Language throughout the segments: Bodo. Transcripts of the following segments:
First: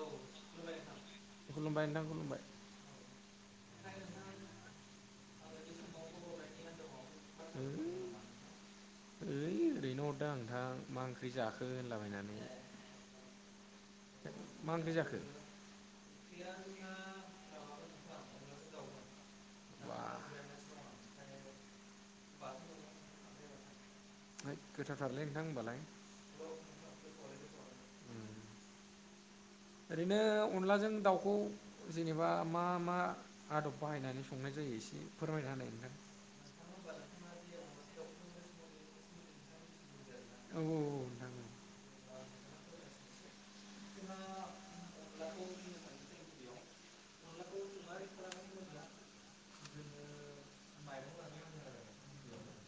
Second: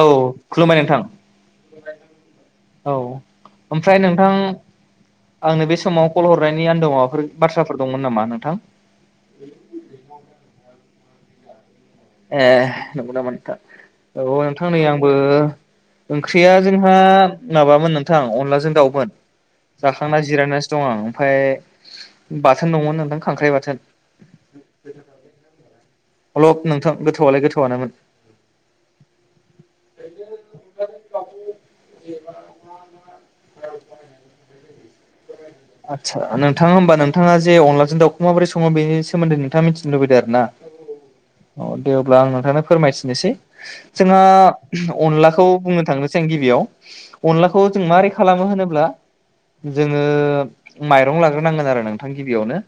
औ खुलुमबाय नोंथां। खुलुमबाय नोंथां खुलुमबाय औ ओमफ्राय नोंथां आंनो बे समाव कल हरनायनि आन्दोव माबाफोर ओइ बाथ्राफोर दंमोन नामा नोंथां? ओइ ओरैनो हरदां आं नोंथां मा ओंख्रि जाखो होनलाबायनानै ए नंगौ नामा नोंथां औ नोंथां मा नै ओंख्रि आंबो जाखो ओंख्रिया जोंहा माबामोन नोंथां अनलाजों दाउमोन बा जाखांना जिरायनानैसो दं आं ओमफ्राय बाथोन दङमोन नोंथां खांख्राइ बाथोन। है गोथावथारलै नोंथां होनबालाय हलब नोंथां गोथावआलाय गोथावआनोमोन [inaudible] ओरैनो अनलाजों दाउखौ जेनेबा मा- मा आदब बाहायनानै संनाय जायो? एसे फोरमायना होनाय आदसा नोंथाङा होमबा नोंथाङा जे अनलाजों दाउखौ माबोरै सङो बेनि सोमोन्दै नोंथाङा मिथिनो लुबैदों आरो ना। नोंथां औ औ नोंथां औ दे अब्ला आं नोंथांनो फोरमायथिनोसै। जोंहा अनलाखौ बुंनो थांनोसै आं गिबियाव अनलाखौ जों मारै खालामो होनोब्ला जोङो माइरं लाग्रोनांगोन आरो नोंथां गिबियावनो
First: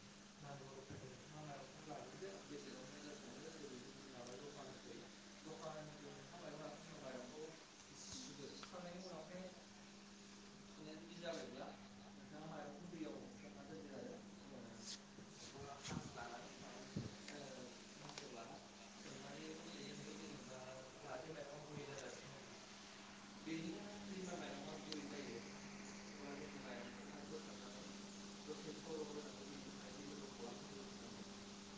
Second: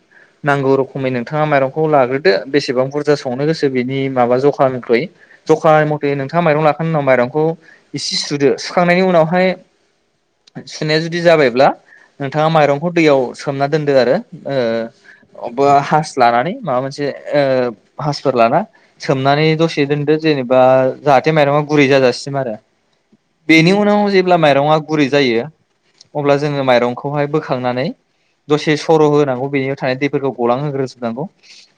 नांगौ रोखोमै नोंथाङा माइरंखौ लाग्रोदो बेसेबां बुरजा संनो गोसो बेनि माबा जखानिख्रुइ। जखा मथे नोंथाङा माइरं लाखांनायनिनो उनाव माइरंखौ इसे सुदो। सुखांनायनि उनावहाय सुनाया जुदि जाबायब्ला नोंथाङा माइरंखौ दैयाव सोमना दोनदो आरो। ओ अबबा हास लानानै माबा मोनसे हासफोर लाना सोमनानै दसे दोनदो जेनेबा जाहाथे माइरंआ गुरै जाजासिन आरो। बेनि उनाव जेब्ला माइरंआ गुरै जायो अब्ला जों माइरंखौहाय बोखांनानै दसे सर' होनांगौ बेनियाव थानाय दैफोरखौ गलांहोग्रोजोबनांगौ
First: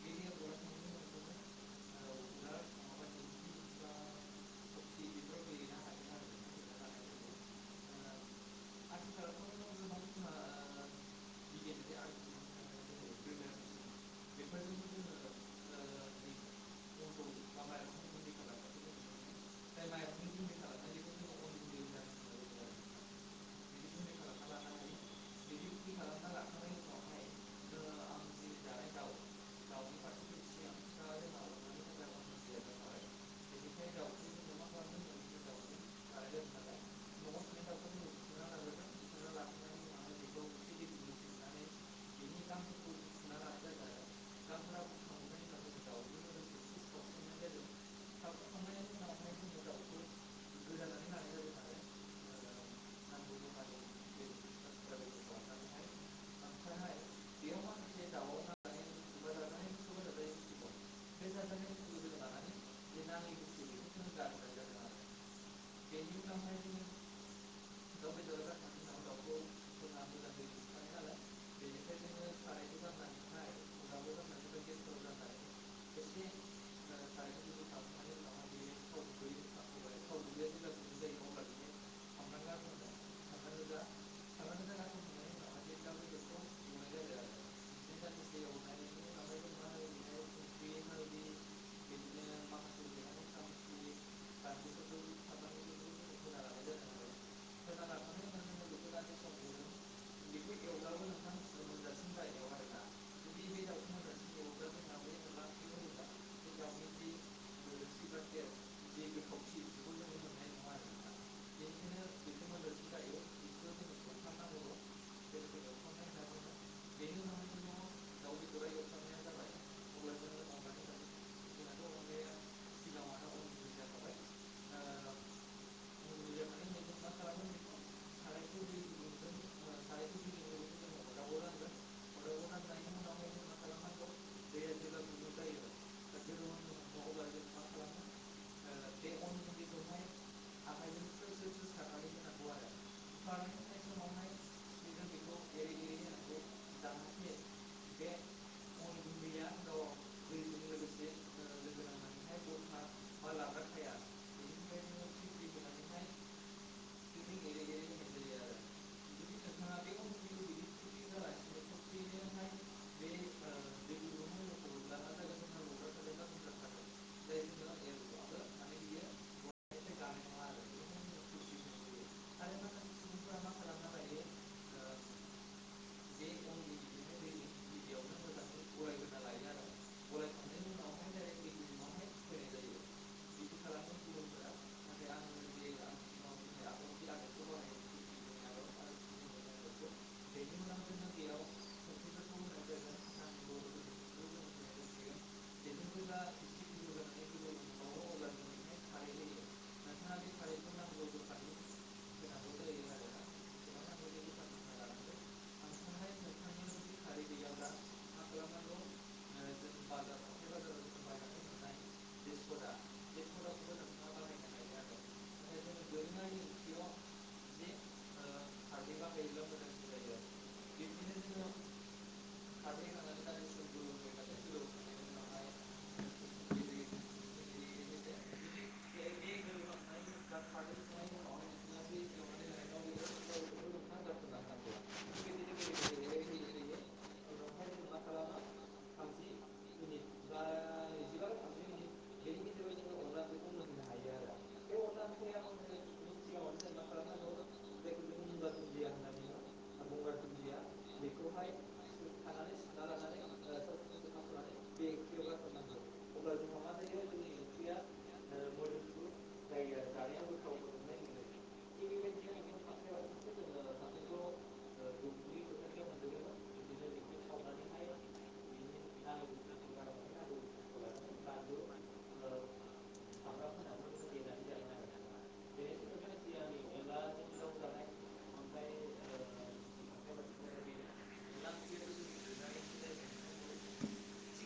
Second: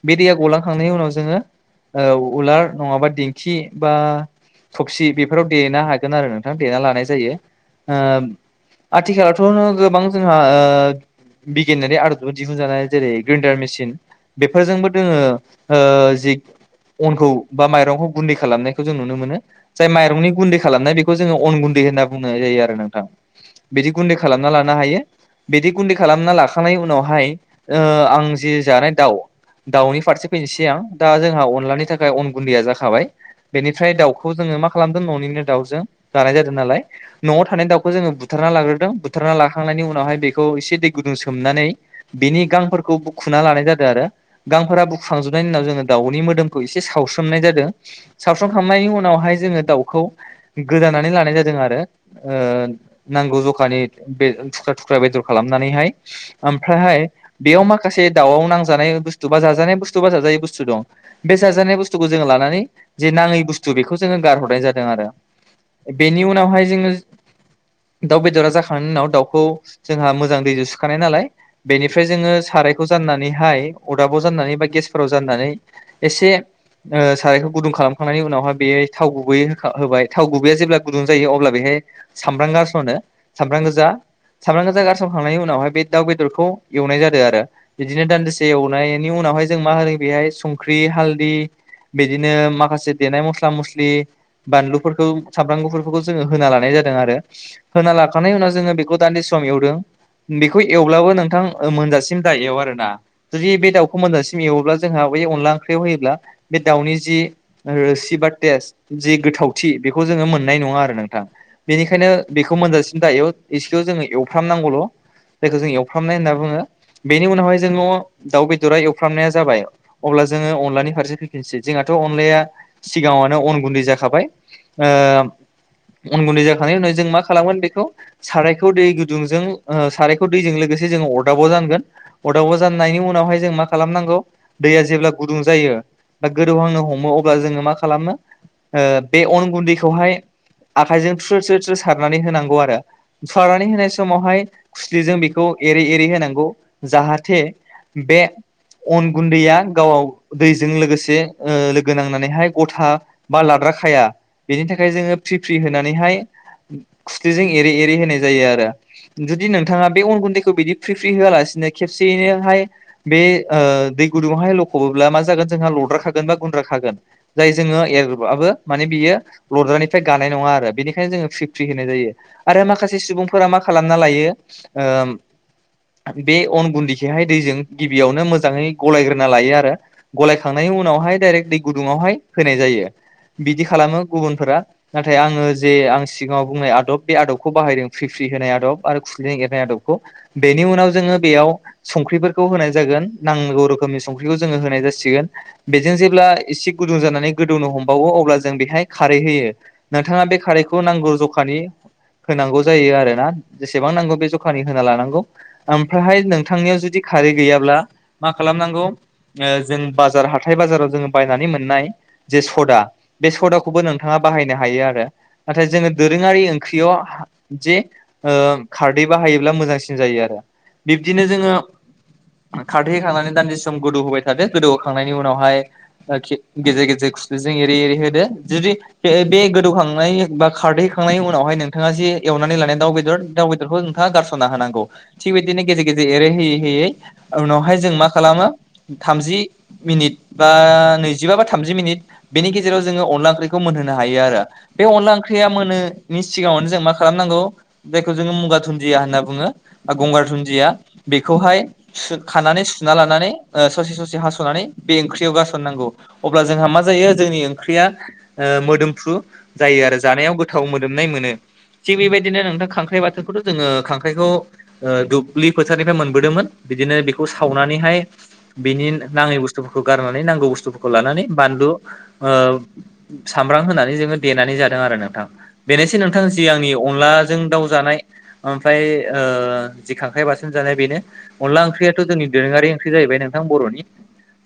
बे दैया गलांखांनायनि उनाव जोङो उलार नङाबा दिंखि बा थबसि बेफोराव देनो हागोन आरो नोंथाङा देना लानाय जायो ओ आथिखालावथ' गोबां जोंहा बिगियानारि आदबजों दिहुनजानाय जेरै ग्रेन्डार मेसिन बेफोरजोंबो दोङो जि अनखौ बा माइरंखौ गुन्दै खालामनायखौ जों नुनो मोनो जाय माइरंनि गुन्दै खालामनाय बेखौ जोङो अन गुन्दै होनना बुंनाय जायो आरो नोंथां बिदि गुदै खालामना ला नो हायो बिदि गुदि खालामना लाखांनायनि उनावहाय आं जि जानाय दाउ दाउनि फारसे फैनोसै आं दा जोंहा अनलानि थाखाय अन गुन्दैया जाखाबाय बेनिफ्राय दाउखौ जोङो मा खालामदों न'निनो दाउजों दानाय जादों नालाय न'आव थानाय दाउखौ जोङो बुथार बुथना लाग्रदों बुथार ला खांनायनि उनावहाय बेखौ एसे दै गुदुं सोमनानै बेनि गांफोरखौ खुना लानाय जादों आरो गांफोरा बुख्रांजोबनायनि उनाव जोङो दाउनि मोदोमखौ एसे सावस्रोमनाय जादों सावस्रोमखांनायनि उनावहाय जोङो दाउखौ गोदानानै लानाय जादों आरो नांगौ जखानि बे थुख्रा -थुख्रा बेदर खालामनानै हाय ओमफ्रायहाय बेयाव माखासे दावआव नांजानाय बुस्थु बा जाजानाय [unintelligible] बे जाजानाय बुुखौ जोङ लानानै जे नाङै बुस्थु बेखौ जों गारहरो [unintelligible] आरो बेनि उनावहाय जोङो दाउ बेदरा जाखांनायनि उनाव दाउ [unintelligible] जोंहा मोजां दैजों सुखानाय नालाय बेनिफ्राय जोङो सारायखौ जनानैहाय अरदाबाव जा बा गेसफोराव जनानै एसे ओम सारायखौ गुदुं खालामखांनायनि उनावहााय बे थाव गुबै होबाय थाव गुबैया जेब्ला गुदुं जायो अब्ला बेहाय सामब्राम गासनो सामब्राम गोजा सामब्राम गोजा गारसावखांनायनि उनावहाय बे दाउ बेदरखौ एवनाय जादों आरो बिदिनो दान्दिसे एवनायनि उनाव उनावहाय जों मा होनदों बेहाय संख्रि हालदै बिदिनो माखासे देनाय मस्ला मस्लि बानलुफोरखौ सामब्राम गुफुरफोरखौ जोङो होना लानाय जादों आरो होना लाखानाय उनाव जोङो बेखौ दान्ददिसे सम एवदों बेखौ एवब्लाबो नोंथां मोनजासिम दा एव आरो ना जुदि बे दाउखौ मोनजासिम एवोब्ला जोंहा अनला ओंख्रियाव होयोब्ला बे दाउनि जि रोसि बा टेस्त जि गोथावथि बेखौ जों मोननाय नङा आरो नोंथां बेनिखायनो बेखौ मोनजासिनो दा एउ इसे बेयाव जोङो एवफ्रामनांगौल' जायखौ जों एवफ्रामनाय होनना बुङो बेनि उनावहाय जोङो दाउ बेदरा एवफ्रामनाया जाबाय अब्ला जोङो अनलानि फारसे फैफिनसै जोंहाथ' अनलाया सिगाङनो अन गुन्दै जाखाबाय ओ अन गुन्दै जाखांनाय उनाव जों मा खालामगोन बेखौ साराय सारायखौ दै गुदुंजों सारायखौ दैजों लोगोसे जों अदाबाव जानांगोन अदाबाव जानायनायनि उनावाय जों मा खालामनांगौ दैया जेब्ला गुदुं जायो बा गोदौहांनो हमो अब्ला जोङो मा खालामनो ओ बे अन गुन्दैखौहाय आखायजों थ्रो थ्रो थ्रो सारनानै होनांगौ आरो सारनना होनाय समावहाय खुस्लिजों बेखौ एरै एरै होनांगौ जाहाथे बे अन गुन्दैया गावाव दैजों लोगोसे ओ लोगो नांनानैहाय गथा बा लाद्रा खाया बेनि थाखाय जों फ्रि फ्रि होनानै हाय खुस्लिजों एरै एरै हो होनाय जायो आरो जुदि नोंथाङा बे अन गुन्दैखौ बिदि फ्रि फ्रि होआलासिनो खेबसेयैनोहाय बे ओ दै गुदुङावहाय लख'बोब्ला मा जागोन जोंहा लद्राखागोन बा गुन्द्राखागोन जाय जोङो माने बियो लद्रानिफ्राय गानाय नङा आरो बेनिखायनो जोङो फ्रि फ्रि होनाय जायो आरो माखासे सासे सुबुंफोरा मा खालामना लायो ओ बे अन गुन्दै खौहाय दैजों गिबियावनो मोजाङै गलायग्रोना लायो आरो गलायखांनाय उनावहाय डाइरेक दै गुदुङावहाय होनाय जायो बिदि खालामो गुबुनफोरा नाथाय आङो जे आं सिगाङाव बुंनाय आदब बे आदबखौ बाहायदों फ्रि फ्रि होनाय आदब आरो खुस्लिजों एरनाय आदबखौ बेनि उनाव जोङो बेयाव संख्रिफोरखौ होनाय जागोन नांगौ रोखोमनि संख्रिखौ जोङो होनाय जासिगोन बेजों जेब्ला एसे गुदुं जानानै गोदौनो हम हमो अब्ला जों बिहाय खारै होयो नोंथाङा बे खारैखौ नांगौ जखानि होनांगौ जायो आरो ना जेसेबां नांगौ बे जखानि होना लानांगौ ओमफ्राय हाय नोंथांनियाव जुदि खारै गैयाब्ला ब्ला मा खालामनांगौ जों बाजार हाथाय बाजाराव बायनानै मोननाय सद सदा बे सदाखौबो नोंथाङा बाहायनो हायो आरो नाथाय जोङो दोरोङारि ओंख्रियाव जे खारदै बाहायोब्ला मोजांसिन जायो आरो बिब्दिनो जोङो खारहै खांनानै दान्दिसे सम गोदौ होबाय था थादो गोदौखांनायनि उनावहाय गेजेर गेजेर खुसलिजों एरै एरै होदो जुदि बे बे गोदौखांनायनि बा खारदैखांनायनि उनावहाय नोंथाङा जे एवनानै लानाय दाउ बेदर दाउ बेदरखौ नोंथाङा गारस'ना होनांगौ थिग बिदिनो गेजेर गेजेर एरै होयै होयै उनावहाय जों मा खालामो थामजि मिनिट बा नैजिबा बा थामजि मिनिट बेनि गेजेराव जोङो अनला ओंख्रिखौ मोनहोनो हायो आरो बे अनला ओंख्रिया मोनोनि सिगाङावनो जों मा खालामनांगौ जायखौ जोङो मुगा धुनन्दिया होनना बुङो गंगार धुनन्दिया बेखौहाय खानानै सुना लानानै ओ ससे ससे हास'नानै बे ओंख्रियाव गारसननांगौ अब्ला जोंहा मा जायो जों जोंनि ओंख्रिया ओ मोदोमफ्रु जायो आरो जानायाव गोथाव मोदोमनाय मोनो थिग बेबायदिनो नोंथां खांख्राइ बाथोनखौथ' जोङो खांख्राइखौ दुब्लि फोथारनिफ्राय मोनबोदोंमोन बिदि बिदिनो बेखौ सावनानैहाय बिनि नाङै बुस्थुफोरखौ गारनानै नांगौ बुस्थुफोरखौ लानानै बानलु ओ सामब्राम होनानै जोङो देनानै जादों आरो नोंथां बेनोसै नोंथां जि आंनि अनलाजों दाउ जानाय ओमफ्राय ओ जि खांख्राइ बाथोन जानाया बेनो अनला ओंख्रियाथ' जोंनि दोरोङारि ओंख्रि जाहैबाय नोंथां बर'नि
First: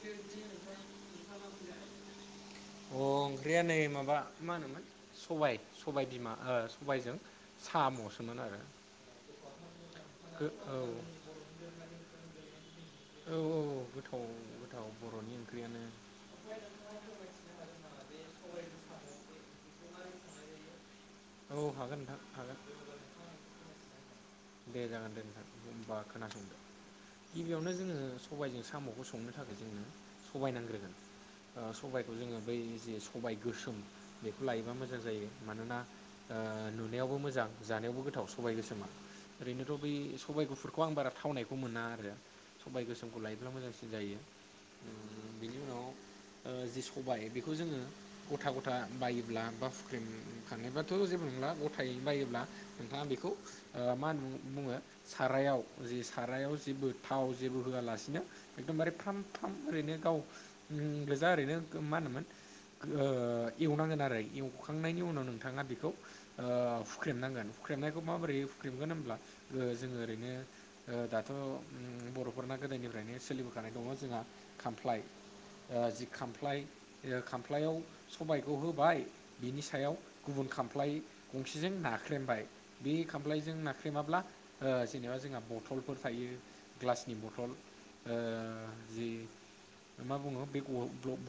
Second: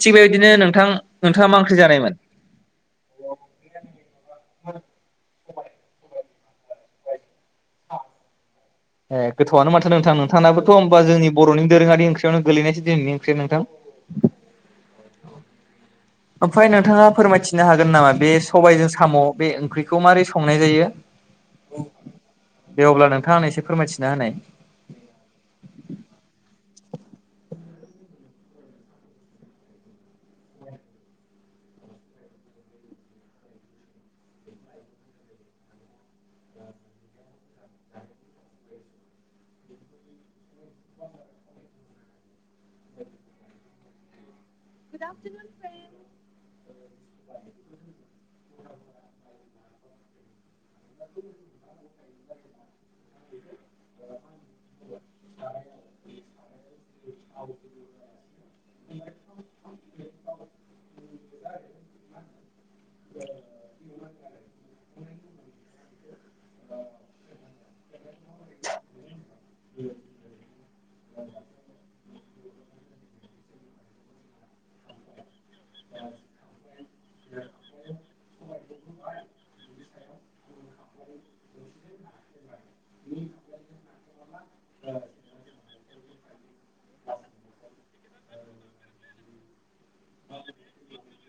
थिग बेबायदिनो नोंथां नोंथाङा मा ओंख्रि जानायमोन अ ओंख्रिया नै माबा मा होनोमोन सबाय सबाय बिमा ओ सबायजों साम'सोमोन आरो ए गोथौआनो माथो नोंथां गो नोंथाङनाबोथ' औ होमबा जोंनि बरनि दोरोङारि ओंखयावनो गोलैनाय औ औ गोथाव गोथाव बर'नि ओंख्रियानो ओमफ्राय नोंथाङा फोरमायथिनो हागोन नामा बे सबायजों साम' बे ओंख्रिखौ मारै संनाय जायो औ हागोन नोंथां हागोन दे अब्ला नोंथाङा आंनो एसे फोरमायथिना होनाय दे जागोन दे नोंथां होनथबा खोनासंदो गिबियावनो जोङो सबायजों साम'खौ संनो थाखाय जोङो सबाय नांग्रोगोन ओ सबायखौ जोङो बै जे सबाय गोसोम बेखौ लायोबा मोजां जायो मानोना ओ नुनायावबो मोजां जानायावबो गोथाव सबाय गोसोमा ओरैनोथ' बै सबाइ गुफुरखौ आं बारा थावनायखौ मोना आरो सबाय गोसोमखौ लायोब्ला मोजांसिन जायो गुद उम आफ्टारन बिनि उनाव फ्रन्ड ओ जि सबाय बेखौ जोङो गथा गथा बायोब्ला बा हुख्रेमनो थांनाय बाथ' जेबो नंला गथायै बायोब्ला नोंथाङा बेखौ ओ मा नो बुङो सारायाव जि सारायाव जे बे थाव जेबो होआलासिनो एकदमबारे फ्राम फ्राम ओरैनो गाव उम दा ओरैनो मा होनोमोन ओ एवनांगोन आरो एवखांनायनि उनाव नोंथाङा बेखौ ओ हुख्रेमनांगोन हुख्रेमनायखौ माबोरै हुख्रेमगोन ओ जोङो ओरैनो ओ दाथ' उ बर' फोरना गोदायनिफ्रायनो सोलिबोखानाय दङ जोंहा खामफ्लाय ओ जि खामफ्लाय ओ खामफ्लायाव सबबाय खौ होबाय बिनि सायाव गुबुन खामफ्लाय गंसेजों नाख्रेमबाय बे खाम्लायजों नाख्रेमाब्ला ओ जेनेबा जोंहा बट बथलफोर थायो ग्लासनि बथल ओ जि मा बुङो बे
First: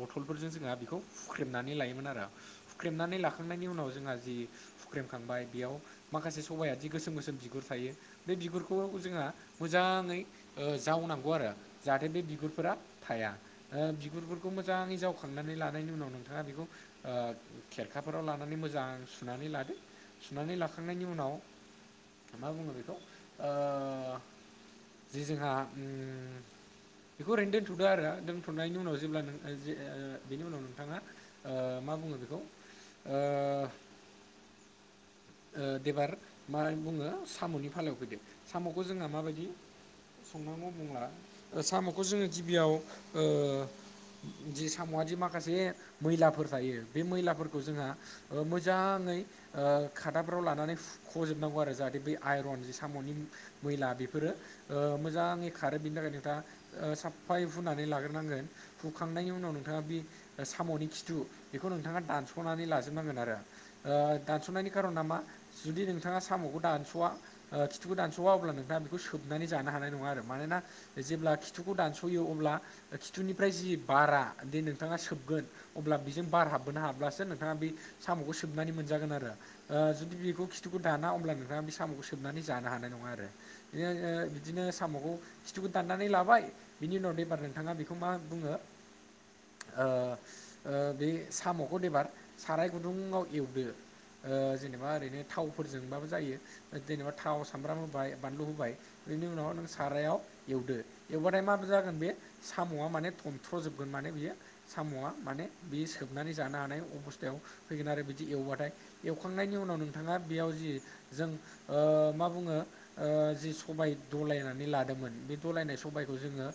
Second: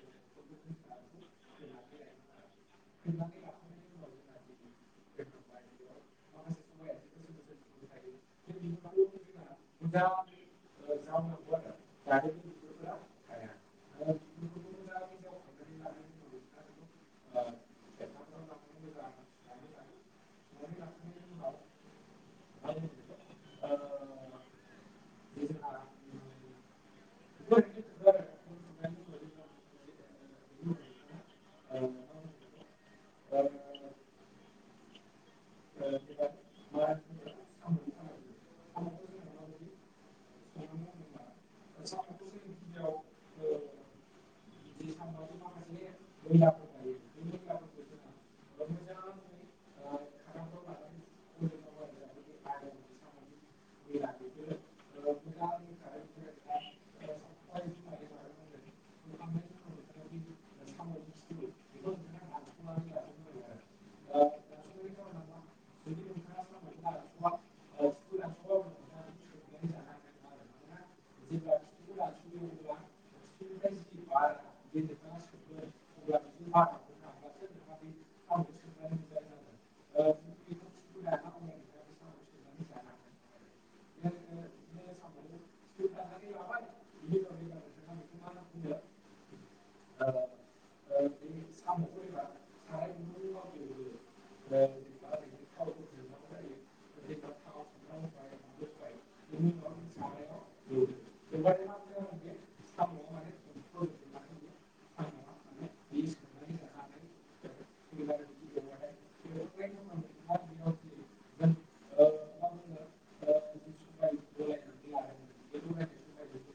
बथलफोरजों जोंहा बेखौ हुख्रेमनानै लायोमोन आरो हुख्रेमनानै लाखांनायनि उनाव जोंहा जि हुख्रेमखांबाय बेयाव माखासे सबाया जि गोसोम गोसोम जि बिगुर थायो बे बिगुरखौ जोंहा मोजाङै ओ जावनांगौ आरो जाहाथे बे बिगुरफोरा थाया ओ बिगुरफोरखौ मोजाङै जावखांनानै लानायनि उनाव नोंथाङा बेखौ ओ खेरखाफोराव लानानै मोजां सुनानै लादो सुनानै लाखांनायनि उनाव मा बुङो बेखौ ओ जि जोंहा उम बेखौ ओरैनो दोन्थ'दो आरो दोनथ'नायनि उनाव जेब्ला नों जे बेनि उनाव नोंथाङा मा बुङो बेखौ औ एबार मा बुङो साम'नि फालायाव फैदो साम'खौ जोंहा माबायदि संनांगौ बुंब्ला साम'खौ जोङो गिबियाव जि साम'आदि माखासे मैलाफोर थायो बे मैलाफोरखौ जोंहा मोजां नै ओ फोराव लानानै फुख'जोबनांगौ आरो जाहाथे बै आइरन जि साम'नि मैला बेफोरो मोजां ङै खारो बेनि थाखाय नोंथाङा साफायै हुनानै लाग्रोनांगोन हुखांनायनि उनाव नोंथाङा बे साम'नि खिथु बेखौ नोंथाङा दानस'नानै लाजोबनांगोन आरो ओ दानस'नायनि खारना मा जुदि नोंथाङा साम'खौ दानस'वा ओ खिथुखौ दानस'वा अब्ला नोंथाङा बेखौ सोबनानै जानो हानाय नङा आरो मानोना जेब्ला खिथुखौ दानस'यो अब्ला खिथुनिफ्राय जि बारा बिदिनो नोंथाङा सोबगोन अब्ला बेजों बार हाबहोनो हाब्लासो नोंथाङा बे साम'खौ सोबनानै मोनजागोन आरो ओ जुदि बेखौ खिथुखौ दाना होमब्ला नोंथाङा बे साम'खौ सोबनानै जानो हानाय नङा आरो बि बिदिनो साम'खौ खिथुखौ दाननानै लाबाय बिनि उनाव एबार नोंथाङा बेखौ मा बुङो? ओ ओ बे साम'खौ एबार साराय गुन्दुआव एवदो ओ ओरैनो थावफोरजोंबाबो जायो जेनेबा थाव सामब्राम होबाय बानलु होबाय बेनि उनाव नों सा रायाव एवदो एवखांनानै माबादि जागोन बेयो साम'आ थनथ जोबगोन माने बेयो साम' माने बि सोबनानै जानो हानाय अबस्थायाव फैगोन आरो बिदि एवबाथाय एवखांनायनि उनाव नोंथाङा बेयाव जि जों ओ मा बुङो ओ जि सबाय दुलायनानै लादोंमोन बे दुलायनाय सबायखौ जोङो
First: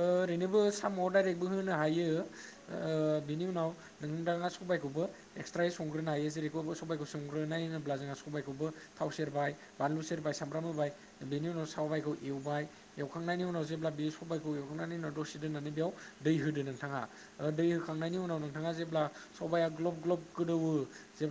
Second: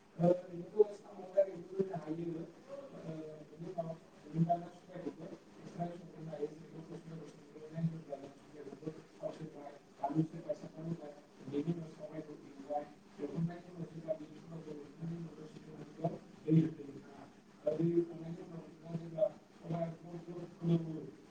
ओरैनोबो साम'आव डाइरेक्टबो होनो हायो। बियो ओ बिनि उनाव नोंथांङा सबायखौबो एक्सट्रायै संग्रोननो हायो जेरै बेखौ सबबायखौ संग्रोनाय होनोब्ला जोंङो सबाइखौबो थाव सेरबाय बानलु सेरबाय सामब्राम होबाय बेनि उनाव सबायखौ एवबाय एवखांनायनि उनाव जेब्ला बे सबायखौ माने उनाव दसे दोननानै बेयाव दै होदो नोंथांङा दै हो खांनायनि उनाव नोंथाङा जेब्ला सबाया ग्लब ग्लब गोदौवो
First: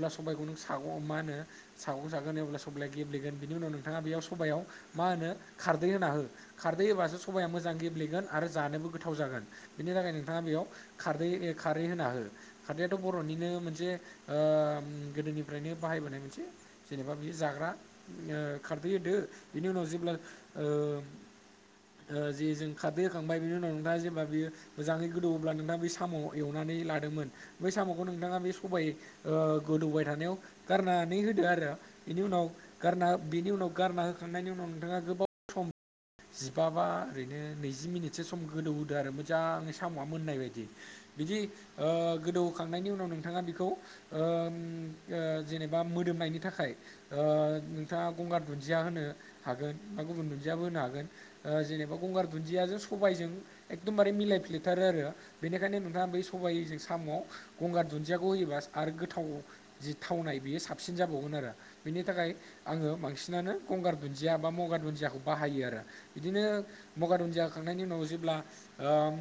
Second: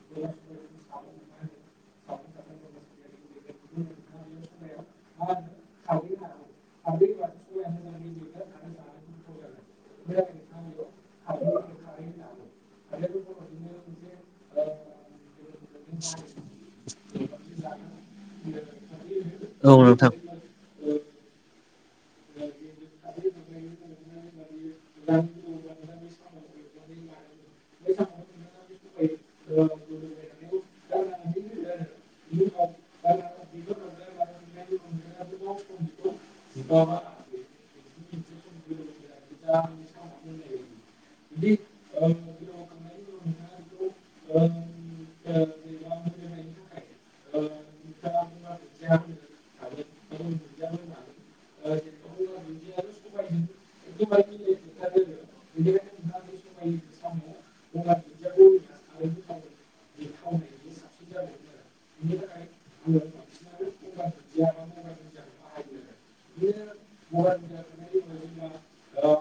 सबाइखौ नों सागं माहोनो सागं सागोन अब्ला सबाइया गेब्लेगोन बिनि उनाव नोंथाङा बेयाव सबाइयाव मा मा होनो खारदै होना हो खारदै होबासो सबाया मोजां गेब्लेगोन आरो जानोबो गोथाव जागोन बिनि थाखाय नोंथाङा बेयाव खारदै खारै होना हो खारदैआथ' बर'निनो मोनसे ओ उम गोदोनिफ्रायनो बाहायबोनाय मोनसे जेनेबा बेयो जाग्रा उम खारदै होदो। बिनि औ उनाव नोंथां जेब्ला ओ ओ जे जों खारदै होखांबाय बिनि उनाव नोंथाङा जेब्ला बियो मोजाङै गोदौवोब्ला नोंथाङा बे साम' एवनानै ला दोंमोन बै साम'खौ नोंथाङा बे सबाइ ओ गोदौबाय थानायाव गारनानै होदो आरो बेनि उनाव गारना बेनि उनाव गारना होखांनायनि उनाव नोंथाङा गोबाव जिबाबा ओरैनो नैजि मिनिटसो सम गोदौ होदो आरो मोजाङै साम'आ मोननाय बायदि बिदि ओ गोदौखांनायनि उनाव नोंथाङा बेखौ ओ उम ओ जेनेबा मोदोमनायनि थाखाय ओ नोंथाङा गंगार दुन्दिया होनो हागोन बा गुबुन दुन्दियाबो होनो हागोन ओ जेनेबा गंगार दुन्दिजों सबाइजों एकदमबारे मिलायफ्लेथारो आरो बेनिखायनो नों थां बै सबाइजों साम'आव गंगार दुन्दियाखौ होयोबा आरो गोथाव जि थावनाय बेयो साबसिन जाबावगोन आरो बिनि थाखाय आङो बांसिनानो गंगार दुन्दिया बा मगार दुन्दियाखौ बाहायो आरो बिदिनो मगा दुन्दियााखांनायनि उनाव जेब्ला ओम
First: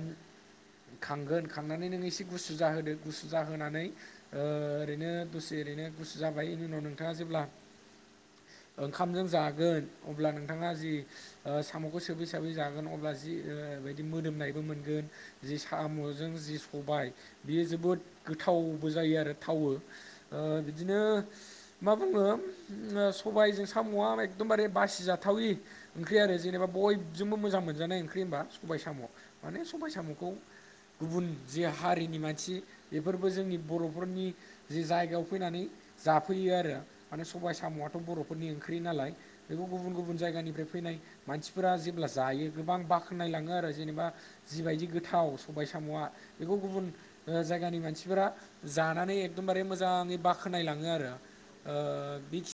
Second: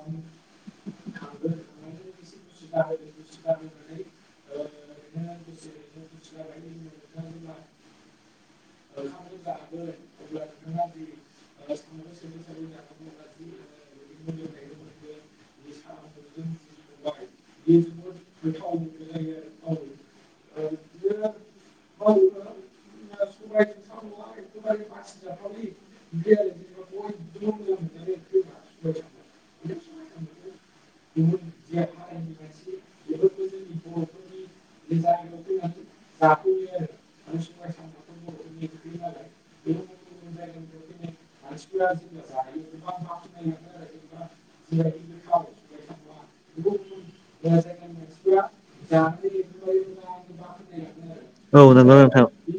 खांगोन खांनानै ननो एसे गुसु जाहोदो गुसु जाहोनानै ओरैनो दसे ओरैनो गुसु जाबाय बेनि उनाव नोंथाङा जेब्ला ओंखामजों जागोन अब्ला नोंथाङा जि ओ साम'खौ सोबै सोबै जागोन अब्ला जि ओरैबादि मोदोमनायबो मोनगोन जि साम'जों जि सबाय बेयो जोबोद गोथावबो जायो आरो थावो ओ बिदिनो मा बुङो सबायजों साम'आ एकदमबारे बासिजाथावि ओंख्रि आरो जेनेबा ब बयजोंबो मोजां मोनजानाय ओंख्रि होनबा सबाय साम' माने सबाय साम'खौ गुबुन जि हारिनि मानसि बेफोरबो जोंनि बर'फोरनि जि जायगायाव फैनानै जाफैयो आरो माने सबाय साम'आथ' बर'फोरनि ओंख्रि नालाय, बेखौ गुबुन गुबुन जायगानिफ्राय फैनाय मानसिफोरा जेब्ला जायो गोबां बाख्नायलाङो आरो जेनेबा जिबायदि गोथाव सबाय साम'आ बेखौ गुबुन जायगानि मानसिफोरा जानानै एकदमबारे मोजाङै बाखनाय लाङो आरो ओ नंगौ नोंथां। बेखिनि